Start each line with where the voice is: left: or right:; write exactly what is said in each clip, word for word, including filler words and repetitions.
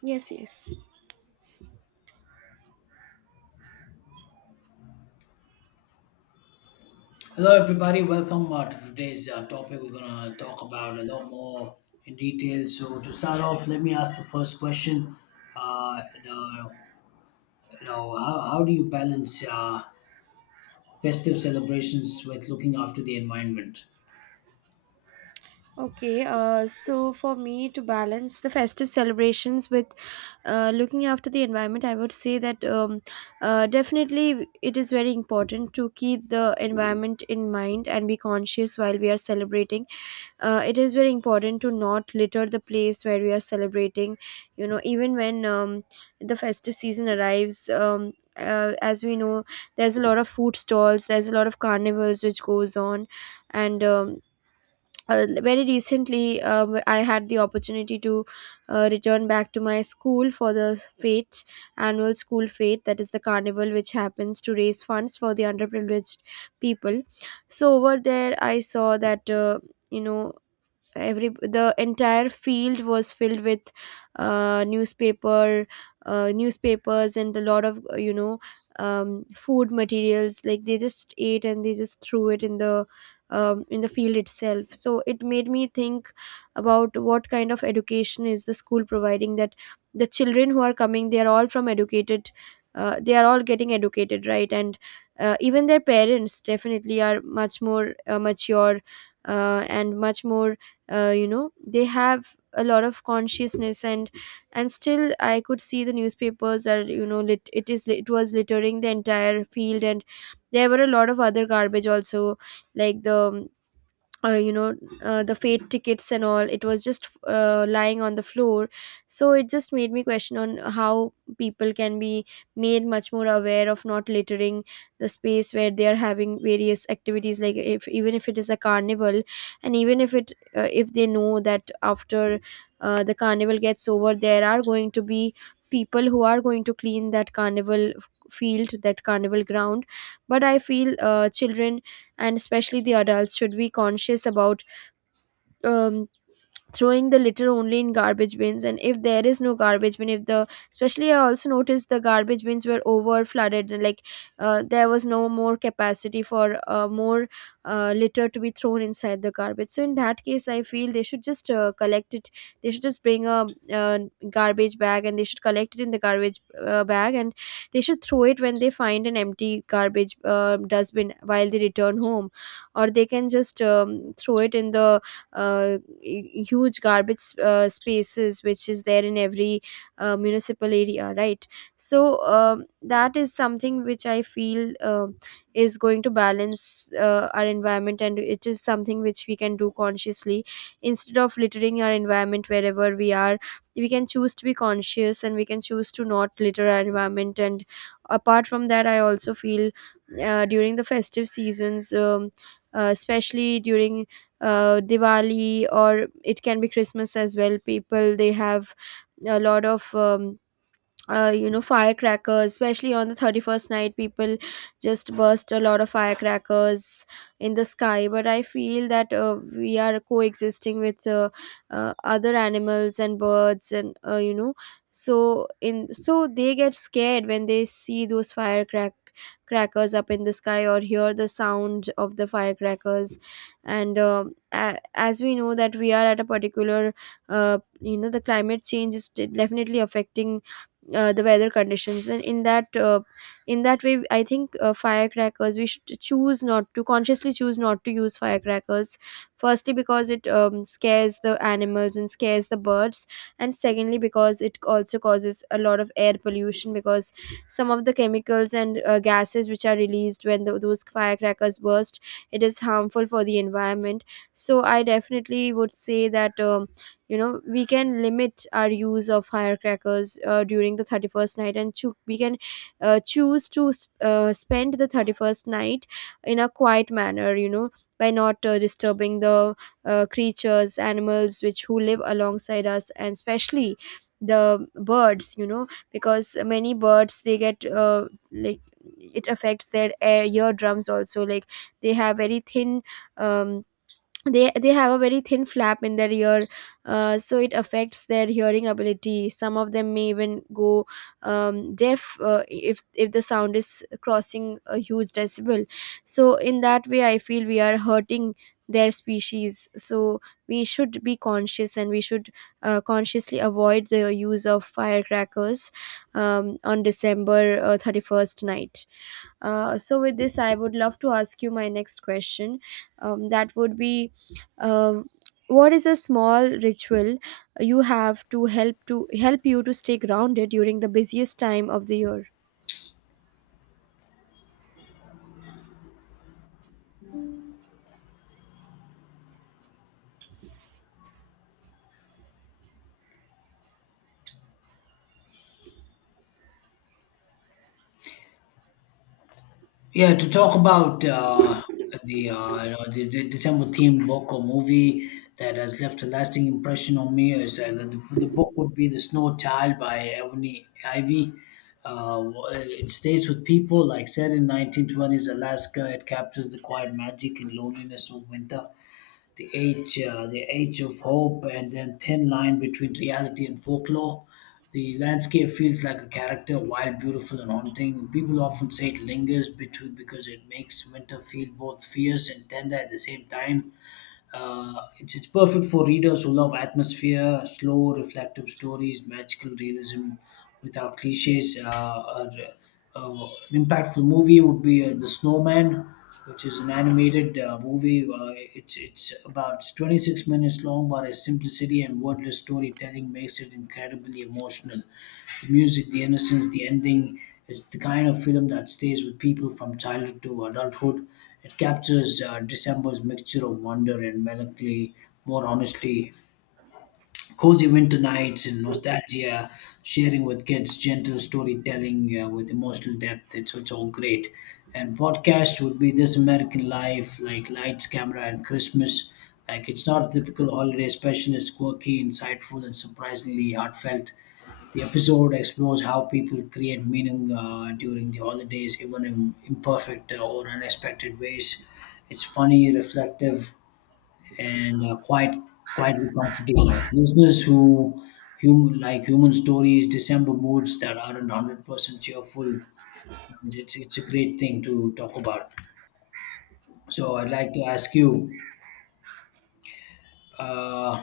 right: Yes, yes.
left: Hello, everybody. Welcome uh, to today's uh, topic. We're gonna talk about a lot more in detail. So, to start off, let me ask the first question. Uh, you know, you know, how, how do you balance uh, festive celebrations with looking after the environment?
right: Okay, uh, so for me to balance the festive celebrations with uh, looking after the environment, I would say that um, uh, definitely it is very important to keep the environment in mind and be conscious while we are celebrating. Uh, it is very important to not litter the place where we are celebrating. You know, even when um, the festive season arrives, um, uh, as we know, there's a lot of food stalls, there's a lot of carnivals which goes on and um, uh, very recently uh, I had the opportunity to uh, return back to my school for the fete, annual school fete, that is the carnival which happens to raise funds for the underprivileged people. So over there, I saw that. Uh, you know every the entire field was filled with uh, newspaper uh, newspapers and a lot of uh, you know um, food materials like they just ate and they just threw it in the um, in the field itself, so it made me think about what kind of education is the school providing that the children who are coming, they are all from educated, uh, they are all getting educated, right? And uh, even their parents definitely are much more uh, mature uh, and much more, uh, you know they have a lot of consciousness, and and still I could see the newspapers are, you know, lit, it is it was littering the entire field, and there were a lot of other garbage also, like the um, uh, you know uh, the fate tickets and all, it was just uh, lying on the floor. So it just made me question on how people can be made much more aware of not littering the space where they are having various activities. Like if even if it is a carnival, and even if it uh, if they know that after uh, the carnival gets over, there are going to be people who are going to clean that carnival field, that carnival ground. But I feel uh, children and especially the adults should be conscious about um, throwing the litter only in garbage bins. And if there is no garbage bin, if the, especially I also noticed the garbage bins were over flooded, like uh, there was no more capacity for uh, more uh, litter to be thrown inside the garbage. So in that case, I feel they should just uh, collect it, they should just bring a uh, garbage bag, and they should collect it in the garbage uh, bag, and they should throw it when they find an empty garbage uh, dustbin while they return home. Or they can just um, throw it in the uh, huge garbage uh, spaces which is there in every uh, municipal area, right? So um, that is something which I feel uh, is going to balance uh, our environment, and it is something which we can do consciously instead of littering our environment wherever we are. We can choose to be conscious, and we can choose to not litter our environment. And apart from that, I also feel uh, during the festive seasons, um, uh, especially during uh, Diwali, or it can be Christmas as well. People, they have a lot of um, uh, you know firecrackers, especially on the thirty-first night people just burst a lot of firecrackers in the sky. But I feel that uh, we are coexisting with uh, uh, other animals and birds and, uh, you know so in so they get scared when they see those firecrack crackers up in the sky or hear the sound of the firecrackers. And um a- as we know that we are at a particular, uh, you know the climate change is de- definitely affecting uh, the weather conditions. And in that uh, in that way, I think uh, firecrackers we should choose not to consciously choose not to use firecrackers, firstly because it um, scares the animals and scares the birds, and secondly because it also causes a lot of air pollution, because some of the chemicals and uh, gases which are released when tho- those firecrackers burst, it is harmful for the environment. So I definitely would say that um, you know, we can limit our use of firecrackers uh, during the thirty-first night, and choo- we can uh, choose to s- uh, spend the thirty-first night in a quiet manner, you know, by not uh, disturbing the uh, creatures, animals which who live alongside us, and especially the birds, you know, because many birds they get uh, like, it affects their air eardrums also, like they have very thin um they they have a very thin flap in their ear. Uh, so it affects their hearing ability. Some of them may even go um, deaf uh, if if the sound is crossing a huge decibel. So in that way, I feel we are hurting their species. So we should be conscious, and we should uh, consciously avoid the use of firecrackers um, on December uh, thirty-first night. Uh, so with this, I would love to ask you my next question, um, that would be, um, what is a small ritual you have to help to help you to stay grounded during the busiest time of the year?
left: Yeah, to talk about uh, the, uh, you know, the the December themed book or movie that has left a lasting impression on me is uh, the, the book would be The Snow Child by Ebony Ivy. Uh, it stays with people like set in nineteen twenties Alaska. It captures the quiet magic and loneliness of winter the age, uh, the age of hope, and then thin line between reality and folklore. The landscape feels like a character, wild, beautiful, and haunting. People often say it lingers between because it makes winter feel both fierce and tender at the same time. Uh, it's, it's perfect for readers who love atmosphere, slow, reflective stories, magical realism without cliches. Uh, uh, uh, an impactful movie would be uh, The Snowman, which is an animated uh, movie. Uh, it's, it's about twenty-six minutes long, but its simplicity and wordless storytelling makes it incredibly emotional the music, the innocence, the ending. It's the kind of film that stays with people from childhood to adulthood. It captures uh, December's mixture of wonder and melancholy more honestly. Cozy winter nights and nostalgia, sharing with kids, gentle storytelling uh, with emotional depth. It's, it's all great. And podcast would be This American Life, like Lights, Camera, and Christmas. Like it's not a typical holiday special. It's quirky, insightful, and surprisingly heartfelt. The episode explores how people create meaning uh, during the holidays, even in imperfect uh, or unexpected ways. It's funny, reflective, and uh, quite quietly comforting. Listeners who hum, like human stories, December moods that aren't hundred percent cheerful. It's it's a great thing to talk about. So I'd like to ask you, uh,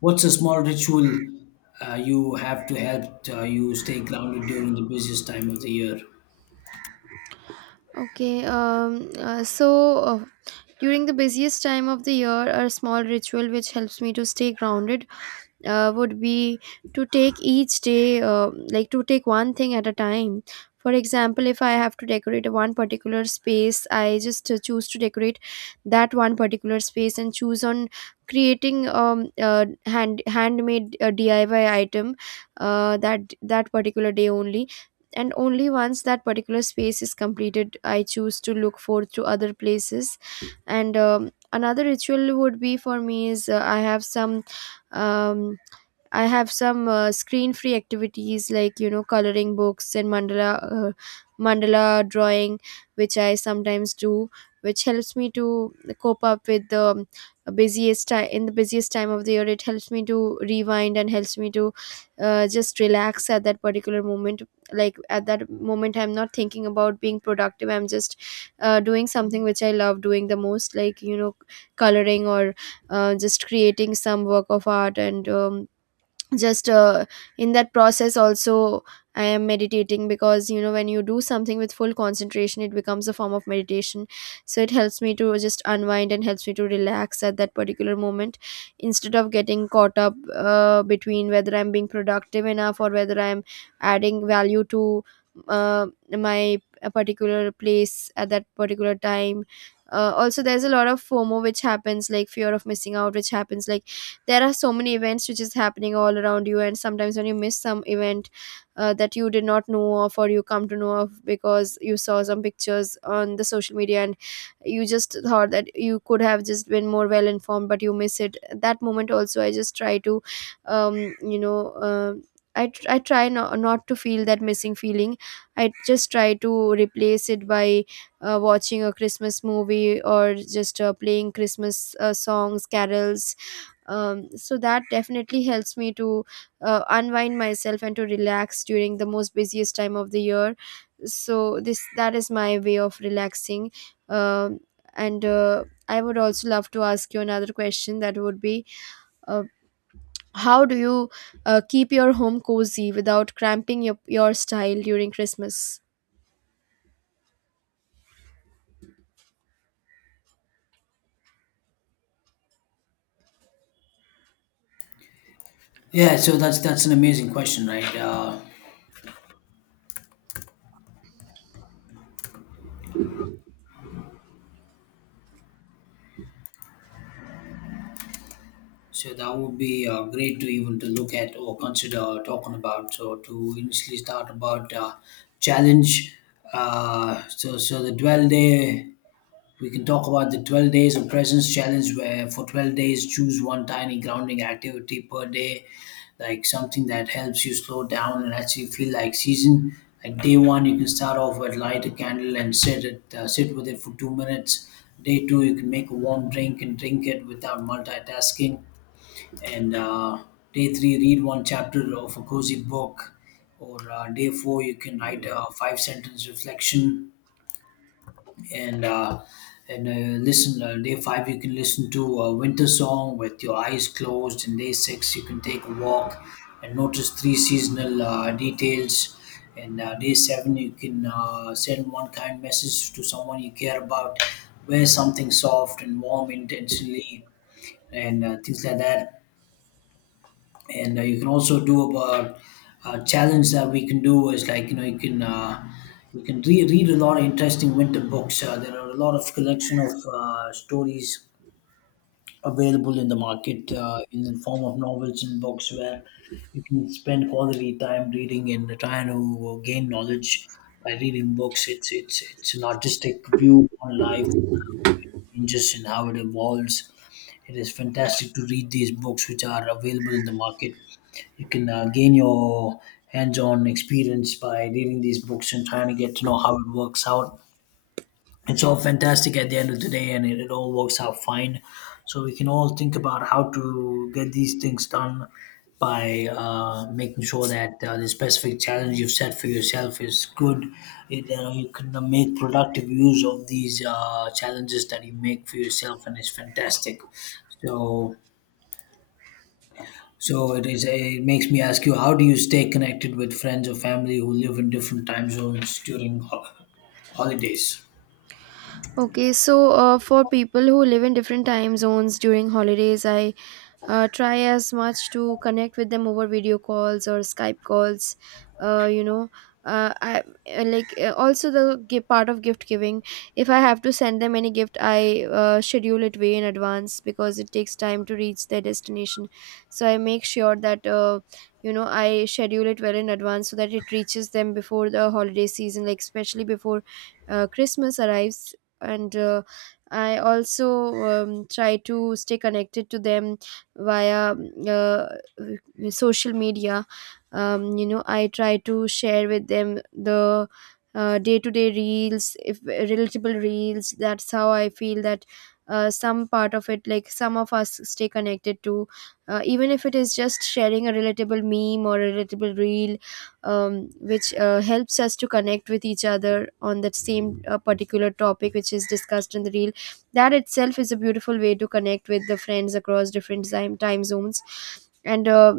left: what's a small ritual uh, you have to help uh, you stay grounded during the busiest time of the year?
right: Okay, um, uh, so uh, during the busiest time of the year, a small ritual which helps me to stay grounded uh, would be to take each day, uh, like to take one thing at a time. For example, if I have to decorate one particular space, I just uh, choose to decorate that one particular space and choose on creating um uh, hand handmade uh, D I Y item uh, that that particular day only. And only once that particular space is completed, I choose to look forth to other places. And um, another ritual would be, for me, is uh, I have some um, I have some uh, screen-free activities, like you know, coloring books and mandala, uh, mandala drawing, which I sometimes do, which helps me to cope up with the um, busiest time, in the busiest time of the year. It helps me to rewind and helps me to uh, just relax at that particular moment. Like at that moment, I'm not thinking about being productive. I'm just uh, doing something which I love doing the most, like you know, coloring or uh, just creating some work of art. And um, just uh, in that process also I am meditating, because you know, when you do something with full concentration, it becomes a form of meditation. So it helps me to just unwind and helps me to relax at that particular moment, instead of getting caught up uh, between whether I'm being productive enough or whether I'm adding value to uh, my a particular place at that particular time. Uh, also, there's a lot of FOMO which happens, like fear of missing out, which happens, like there are so many events which is happening all around you, and sometimes when you miss some event uh, that you did not know of, or you come to know of because you saw some pictures on the social media, and you just thought that you could have just been more well informed, but you miss it. That moment also, I just try to um, you know uh, I, tr- I try not, not to feel that missing feeling. I just try to replace it by uh, watching a Christmas movie or just uh, playing Christmas uh, songs, carols, um, so that definitely helps me to uh, unwind myself and to relax during the most busiest time of the year. So this, that is my way of relaxing. um, and uh, I would also love to ask you another question, that would be, uh, how do you uh, keep your home cozy without cramping your, your style during Christmas?
left: Yeah, so that's that's an amazing question, right? Uh, so that would be uh, great to even to look at or consider talking about. So to initially start about uh, challenge. Uh, so so the dwell day We can talk about the twelve days of presence challenge, where for twelve days, choose one tiny grounding activity per day, like something that helps you slow down and actually feel like season. Like day one, you can start off with light a candle and sit it, uh, sit with it for two minutes. Day two, you can make a warm drink and drink it without multitasking. And uh, Day three, read one chapter of a cozy book. Or uh, day four, you can write a five sentence reflection and uh, and uh, listen uh, day five you can listen to a winter song with your eyes closed, and day six you can take a walk and notice three seasonal uh, details, and uh, day seven you can uh, send one kind message to someone you care about, wear something soft and warm intentionally, and uh, things like that. And uh, you can also do about uh, challenge that we can do is like, you know, you can uh, you can re- read a lot of interesting winter books. Uh, there are a lot of collection of uh, stories available in the market uh, in the form of novels and books where you can spend quality time reading and trying to gain knowledge by reading books. It's it's it's an artistic view on life changes and how it evolves. It is fantastic to read these books, which are available in the market. You can uh, gain your hands-on experience by reading these books and trying to get to know how it works out. It's all fantastic at the end of the day, and it, it all works out fine. So we can all think about how to get these things done by uh, making sure that uh, the specific challenge you've set for yourself is good. It, uh, you can uh, make productive use of these uh, challenges that you make for yourself, and it's fantastic. so so it is, it makes me ask you, how do you stay connected with friends or family who live in different time zones during ho- holidays?
right: Okay, so uh, for people who live in different time zones during holidays, I uh, try as much to connect with them over video calls or Skype calls, uh, you know uh, I uh, like, uh, also the gi- part of gift giving. If I have to send them any gift, I uh, schedule it way in advance, because it takes time to reach their destination. So I make sure that, uh, you know, I schedule it well in advance so that it reaches them before the holiday season, like especially before uh, Christmas arrives. And uh, I also um, try to stay connected to them via uh, uh, social media. um, you know I try to share with them the uh, day-to-day reels, if relatable reels. That's how I feel that uh, some part of it, like some of us stay connected to, uh, even if it is just sharing a relatable meme or a relatable reel, um, which uh, helps us to connect with each other on that same uh, particular topic which is discussed in the reel. That itself is a beautiful way to connect with the friends across different time, time zones. And uh,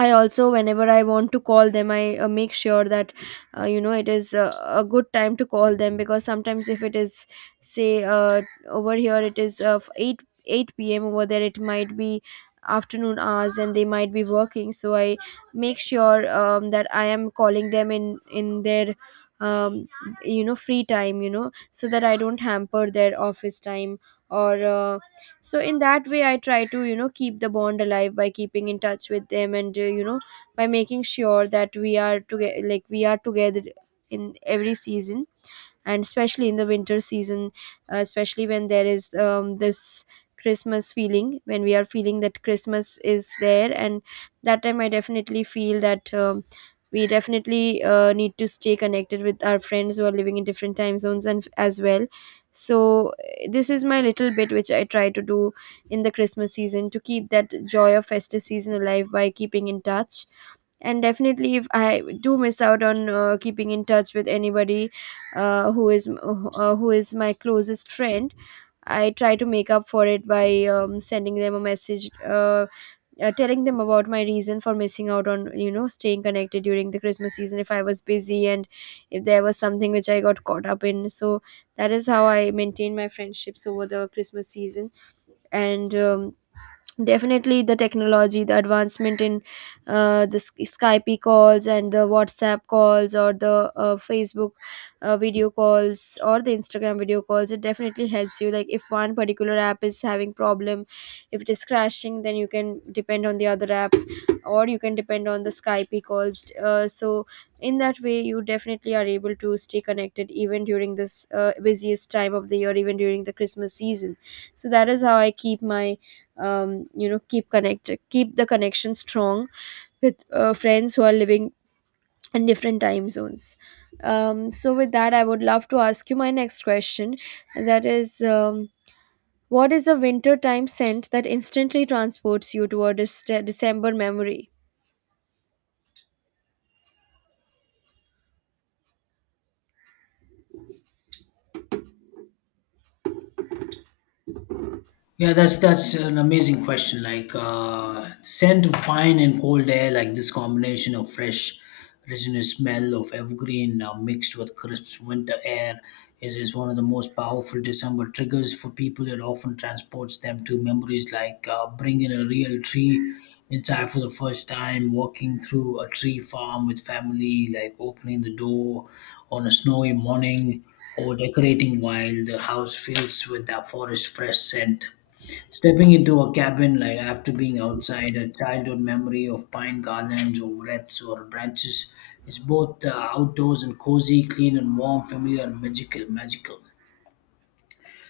right: I also, whenever I want to call them, I uh, make sure that, uh, you know it is uh, a good time to call them, because sometimes if it is, say, uh, over here it is uh, eight eight p.m. Over there, it might be afternoon hours and they might be working. So I make sure um, that I am calling them in in their, um, you know free time, you know, so that I don't hamper their office time or. Uh, so in that way I try to, you know, keep the bond alive by keeping in touch with them, and uh, you know by making sure that we are together, like we are together in every season, and especially in the winter season, uh, especially when there is um, this Christmas feeling, when we are feeling that Christmas is there. And that time I definitely feel that, um, we definitely uh, need to stay connected with our friends who are living in different time zones and as well. So eh, this is my little bit which I try to do in the Christmas season to keep that joy of festive season alive by keeping in touch. And definitely, if I do miss out on uh, keeping in touch with anybody, uh, who is uh, who is my closest friend, I try to make up for it by um, sending them a message, uh, uh, telling them about my reason for missing out on, you know, staying connected during the Christmas season, if I was busy and if there was something which I got caught up in. So that is how I maintain my friendships over the Christmas season. And um, definitely, the technology, the advancement in, uh, the Sk- skype calls and the WhatsApp calls, or the uh, Facebook uh, video calls, or the Instagram video calls, it definitely helps you. Like, if one particular app is having problem, if it is crashing, then you can depend on the other app, or you can depend on the Skype calls. Uh, so in that way you definitely are able to stay connected even during this uh, busiest time of the year, even during the Christmas season. So that is how I keep my, um, you know keep connect keep the connection strong with uh, friends who are living in different time zones. Um, so with that, I would love to ask you my next question, and that is, um, what is a winter time scent that instantly transports you toward a dec- December memory?
left: Yeah, that's that's an amazing question. Like uh, scent of pine and cold air, like this combination of fresh, resinous smell of evergreen uh, mixed with crisp winter air, is is one of the most powerful December triggers for people. It often transports them to memories like uh, bringing a real tree inside for the first time, walking through a tree farm with family, like opening the door on a snowy morning, or decorating while the house fills with that forest fresh scent. Stepping into a cabin like after being outside, a childhood memory of pine garlands or wreaths or branches is both uh, outdoors and cozy, clean and warm, familiar and magical, magical.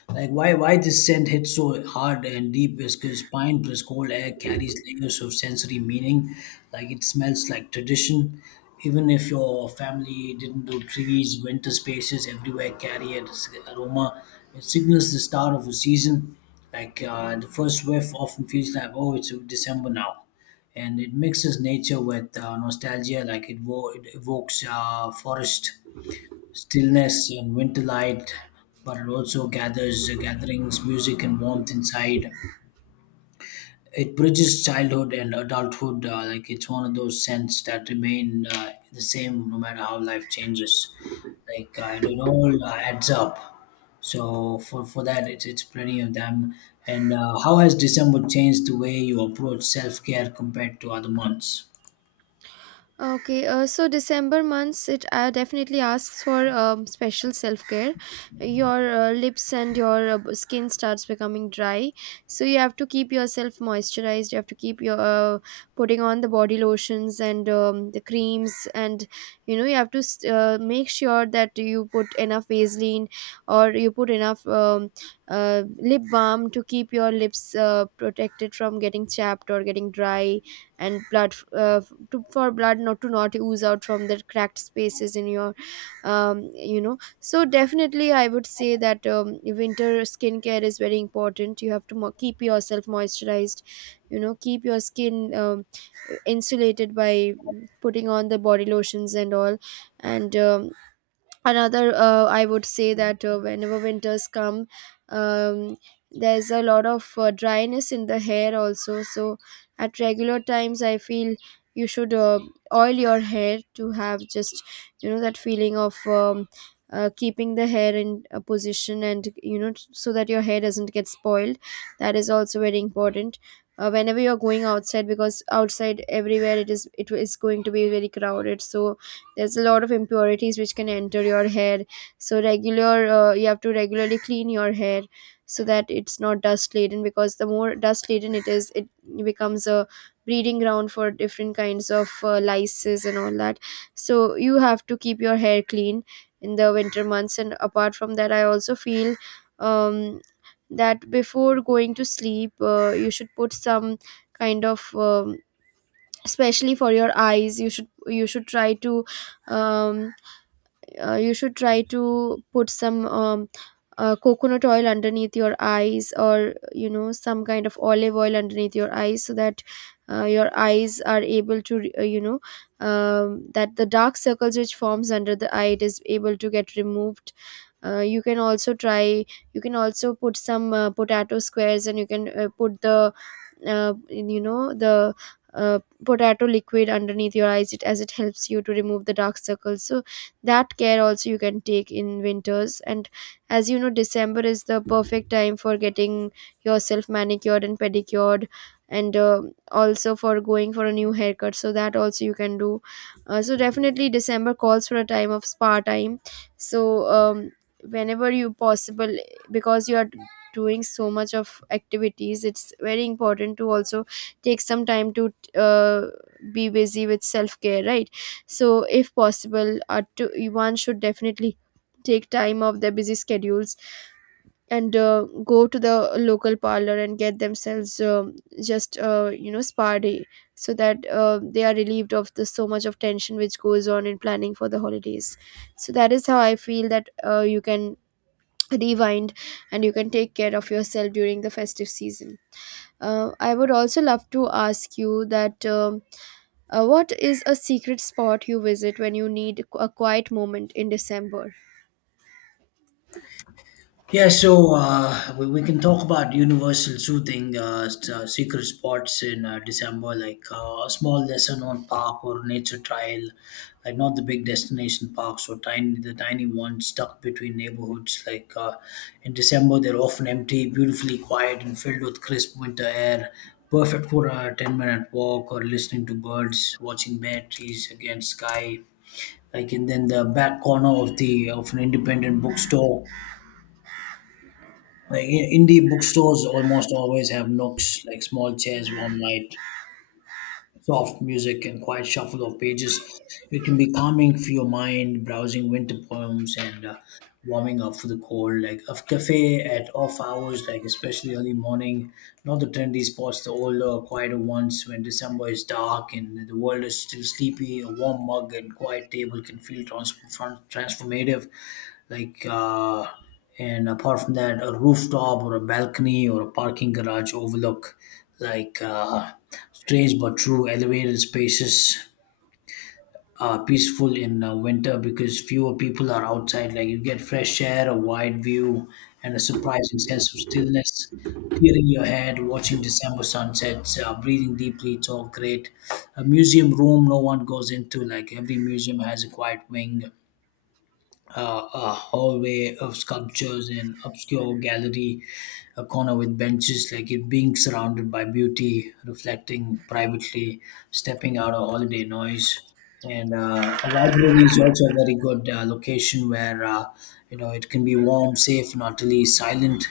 left: Like why why this scent hits so hard and deep is because pine plus cold air carries layers of sensory meaning. Like it smells like tradition. Even if your family didn't do trees, winter spaces everywhere carry an aroma. It signals the start of a season. Like uh, the first whiff often feels like, oh, it's December now. And it mixes nature with uh, nostalgia, like it, wo- it evokes uh, forest stillness and winter light, but it also gathers gatherings, music and warmth inside. It bridges childhood and adulthood. Uh, like it's one of those scents that remain uh, the same no matter how life changes. Like uh, and it all uh, adds up. So for for that, it's it's plenty of them. And uh, how has December changed the way you approach self care compared to other months?
right: Okay, uh, so December months, it uh, definitely asks for um, special self care. Your uh, lips and your uh, b- skin starts becoming dry, so you have to keep yourself moisturized. You have to keep your, uh, putting on the body lotions and um, the creams, and you know you have to s- uh, make sure that you put enough Vaseline, or you put enough um, uh, lip balm to keep your lips uh, protected from getting chapped or getting dry, and blood, uh, to, for blood not to not ooze out from the cracked spaces in your, um, you know so definitely I would say that, um, winter skincare is very important. You have to mo- keep yourself moisturized, you know, keep your skin um, insulated by, mm, putting on the body lotions and all. And um, another, uh, I would say that, uh, whenever winters come, um, there's a lot of uh, dryness in the hair also. So at regular times I feel you should uh, oil your hair, to have just, you know, that feeling of, um, uh, keeping the hair in a position, and, you know, so that your hair doesn't get spoiled. That is also very important. Uh, whenever you're going outside, because outside everywhere it is it is going to be very crowded, so there's a lot of impurities which can enter your hair. So regular, uh, you have to regularly clean your hair, so that it's not dust laden, because the more dust laden it is, it becomes a breeding ground for different kinds of uh, lices and all that. So you have to keep your hair clean in the winter months. And apart from that, I also feel, um, that before going to sleep, uh, you should put some kind of, um, especially for your eyes, you should you should try to, um, uh, you should try to put some, um, uh, coconut oil underneath your eyes, or, you know, some kind of olive oil underneath your eyes, so that uh, your eyes are able to, re- uh, you know um, that the dark circles which forms under the eye, it is able to get removed. uh, you can also try you can also put some uh, potato squares, and you can uh, put the, uh, you know the uh, potato liquid underneath your eyes, it as it helps you to remove the dark circles. So that care also you can take in winters. And as you know, December is the perfect time for getting yourself manicured and pedicured, and uh, also for going for a new haircut, so that also you can do. Uh, so definitely December calls for a time of spa time. So um, whenever you possible, because you are doing so much of activities, it's very important to also take some time to uh, be busy with self care, right? So if possible, uh, to, one should definitely take time off their busy schedules, and uh, go to the local parlor and get themselves, um, just, uh, you know spa day, so that uh, they are relieved of the so much of tension which goes on in planning for the holidays. So that is how I feel that, uh, you can rewind and you can take care of yourself during the festive season. uh, I would also love to ask you that, um uh, what is a secret spot you visit when you need a quiet moment in December?
left: Yeah, so uh, we, we can talk about universal soothing uh, s- uh, secret spots in uh, December, like uh, a small lesser-known park or nature trail, like not the big destination parks or tiny the tiny ones stuck between neighborhoods. Like uh, in December, they're often empty, beautifully quiet, and filled with crisp winter air. Perfect for a ten-minute walk or listening to birds, watching bare trees against sky. Like, and then the back corner of the of an independent bookstore. Like i- indie bookstores almost always have nooks like small chairs, warm light, soft music and quiet shuffle of pages. It can be calming for your mind, browsing winter poems and uh, warming up for the cold. Like a cafe at off hours, like especially early morning, not the trendy spots, the older, quieter ones when December is dark and the world is still sleepy. A warm mug and quiet table can feel trans- fran- transformative. Like, uh, and apart from that, a rooftop or a balcony or a parking garage overlook. like. Uh, Strange but true, elevated spaces are peaceful in uh, winter because fewer people are outside. Like you get fresh air, a wide view, and a surprising sense of stillness. Clearing your head, watching December sunsets, uh, breathing deeply, it's all great. A museum room no one goes into, like every museum has a quiet wing, uh, a hallway of sculptures in obscure gallery, a corner with benches, like it being surrounded by beauty, reflecting privately, stepping out of holiday noise. And uh, a library is also a very good uh, location where, uh, you know, it can be warm, safe, and utterly silent.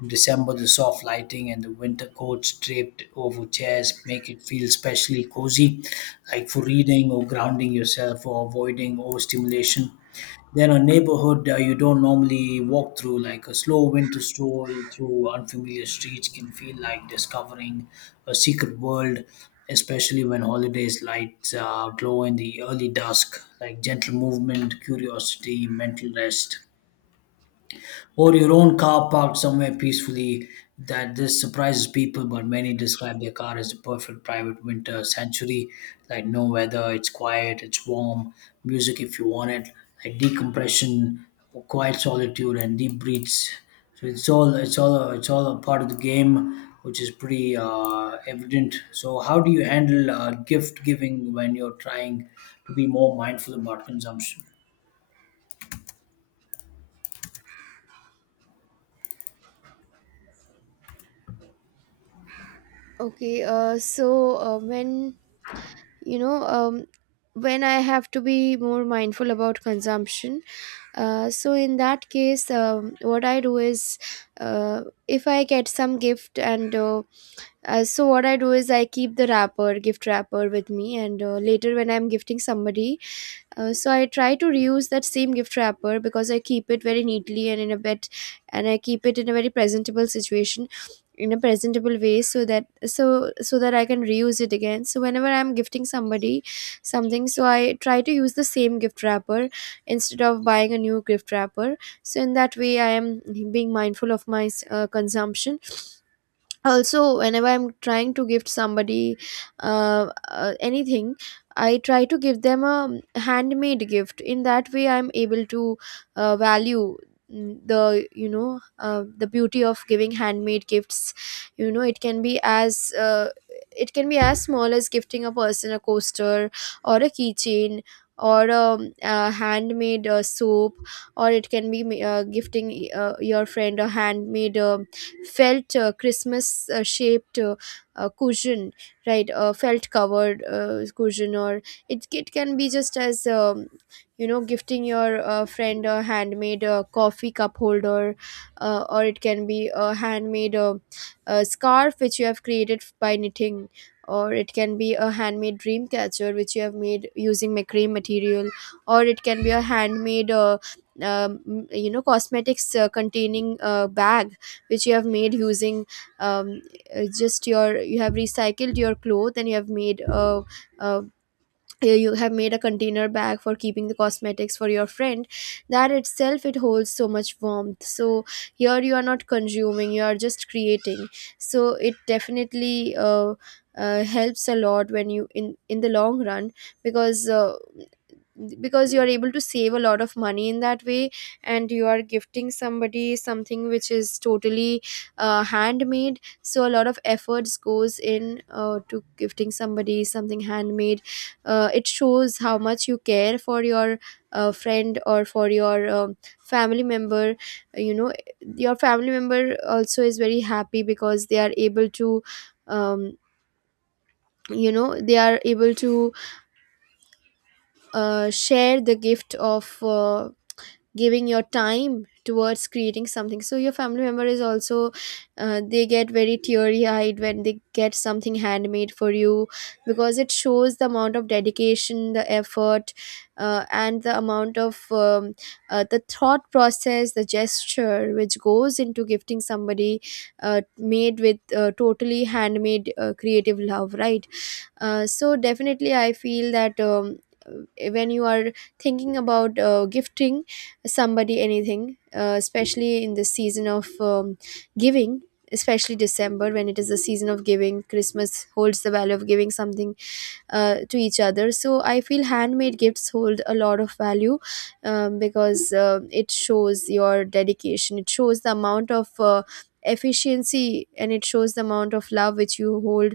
left: In December, the soft lighting and the winter coats draped over chairs make it feel especially cozy, like for reading or grounding yourself or avoiding overstimulation. Then a neighborhood uh, you don't normally walk through, like a slow winter stroll through unfamiliar streets, can feel like discovering a secret world, especially when holidays lights uh, glow in the early dusk, like gentle movement, curiosity, mental rest, or your own car parked somewhere peacefully. That this surprises people, but many describe their car as the perfect private winter sanctuary, like no weather, it's quiet, it's warm, music if you want it, like decompression, quiet solitude and deep breaths. So it's all it's all a, it's all a part of the game, which is pretty uh, evident. So how do you handle uh, gift giving when you're trying to be more mindful about consumption?
right: Okay, uh, so, uh, when you know, um, when I have to be more mindful about consumption, uh, so in that case, um, what I do is, uh, if I get some gift, and uh, uh, so what I do is, I keep the wrapper, gift wrapper, with me, and uh, later when I'm gifting somebody, Uh, so I try to reuse that same gift wrapper, because I keep it very neatly and in a bit, and I keep it in a very presentable situation, in a presentable way, so that so so that I can reuse it again. So whenever I'm gifting somebody something, so I try to use the same gift wrapper instead of buying a new gift wrapper. So in that way, I am being mindful of my uh, consumption. Also, whenever I'm trying to gift somebody uh, uh, anything, I try to give them a handmade gift. In that way, I'm able to uh, value, mm, the you know uh, the beauty of giving handmade gifts. You know, it can be as uh, it can be as small as gifting a person a coaster, or a keychain, or a, a handmade uh, soap, or it can be ma- uh, gifting uh, your friend a handmade, uh, felt, uh, Christmas, uh, shaped, uh, uh, cushion, right? Uh, felt covered, uh, cushion, or it, it can be just as, um, you know, gifting your uh, friend a handmade uh, coffee cup holder, uh, or it can be a handmade uh, uh, scarf which you have created by knitting. Or it can be a handmade dream catcher which you have made using macrame material, or it can be a handmade uh, um, you know cosmetics uh, containing uh, bag which you have made using um, uh, just your you have recycled your cloth and you have made a, a you you have made a container bag for keeping the cosmetics for your friend. That itself, it holds so much warmth. So here you are not consuming, you are just creating, so it definitely uh, uh, helps a lot when you in in the long run, because uh, because you are able to save a lot of money in that way, and you are gifting somebody something which is totally uh, handmade. So a lot of efforts goes in uh, to gifting somebody something handmade. Uh, it shows how much you care for your uh, friend or for your um, family member, you know. Your family member also is very happy because they are able to um, you know, they are able to uh, share the gift of uh, giving your time towards creating something. So your family member is also, uh, they get very teary eyed when they get something handmade for you, because it shows the amount of dedication, the effort, uh, and the amount of um, uh, the thought process, the gesture which goes into gifting somebody uh, made with uh, totally handmade uh, creative love, right? Uh, so definitely, I feel that um, uh, when you are thinking about uh, gifting somebody anything, uh, especially in the season of um, giving, especially December when it is the season of giving, Christmas holds the value of giving something uh, to each other. So I feel handmade gifts hold a lot of value, um, because uh, it shows your dedication, it shows the amount of uh, efficiency, and it shows the amount of love which you hold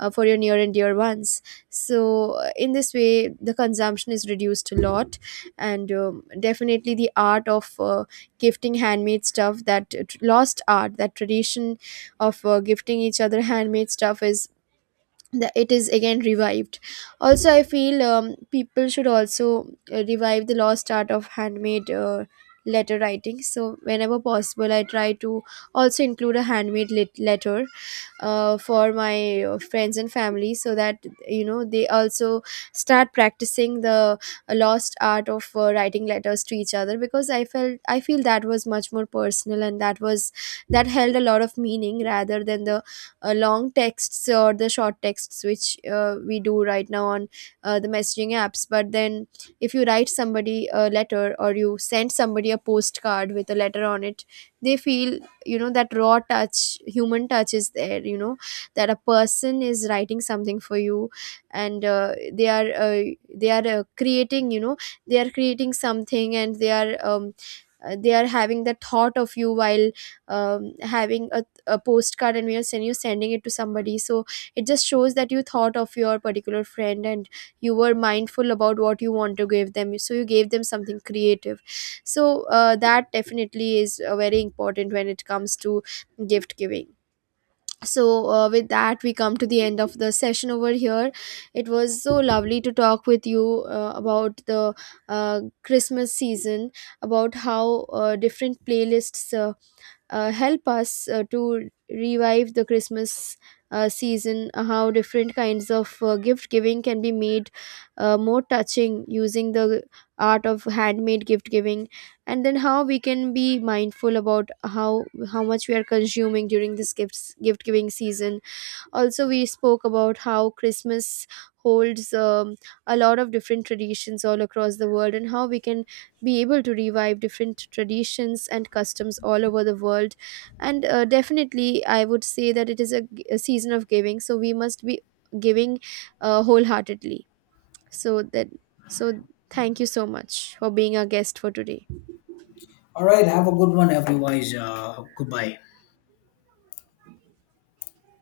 right: uh, for your near and dear ones. So uh, in this way the consumption is reduced a lot, and um, definitely the art of uh, gifting handmade stuff, that t- lost art, that tradition of uh, gifting each other handmade stuff is the, it is again revived. Also I feel, um, people should also uh, revive the lost art of handmade uh, letter writing. So whenever possible, I try to also include a handmade lit- letter uh, for my uh, friends and family, so that you know they also start practicing the lost art of uh, writing letters to each other, because i felt I feel that was much more personal, and that was, that held a lot of meaning rather than the uh, long texts or the short texts which uh, we do right now on uh, the messaging apps. But then if you write somebody a letter, or you send somebody a postcard with a letter on it, they feel, you know, that raw touch, human touch is there, you know, that a person is writing something for you, and uh, they are uh, they are uh, creating, you know, they are creating something, and they are um, uh, they are having the thought of you while um, having a, a postcard and we are sending you sending it to somebody. So it just shows that you thought of your particular friend, and you were mindful about what you want to give them, so you gave them something creative. So uh, that definitely is uh, very important when it comes to gift giving. So uh, with that we come to the end of the session over here. It was so lovely to talk with you uh, about the uh, Christmas season, about how uh, different playlists uh, uh, help us uh, to revive the Christmas uh, season, uh, how different kinds of uh, gift giving can be made uh, more touching using the art of handmade gift giving, and then how we can be mindful about how how much we are consuming during this gifts gift giving season. Also we spoke about how Christmas holds um, a lot of different traditions all across the world, and how we can be able to revive different traditions and customs all over the world. And uh, definitely I would say that it is a, g- a season of giving, so we must be giving uh, wholeheartedly, so that, so thank you so much for being our guest for today.
left: All right, have a good one, everyone. Uh, goodbye.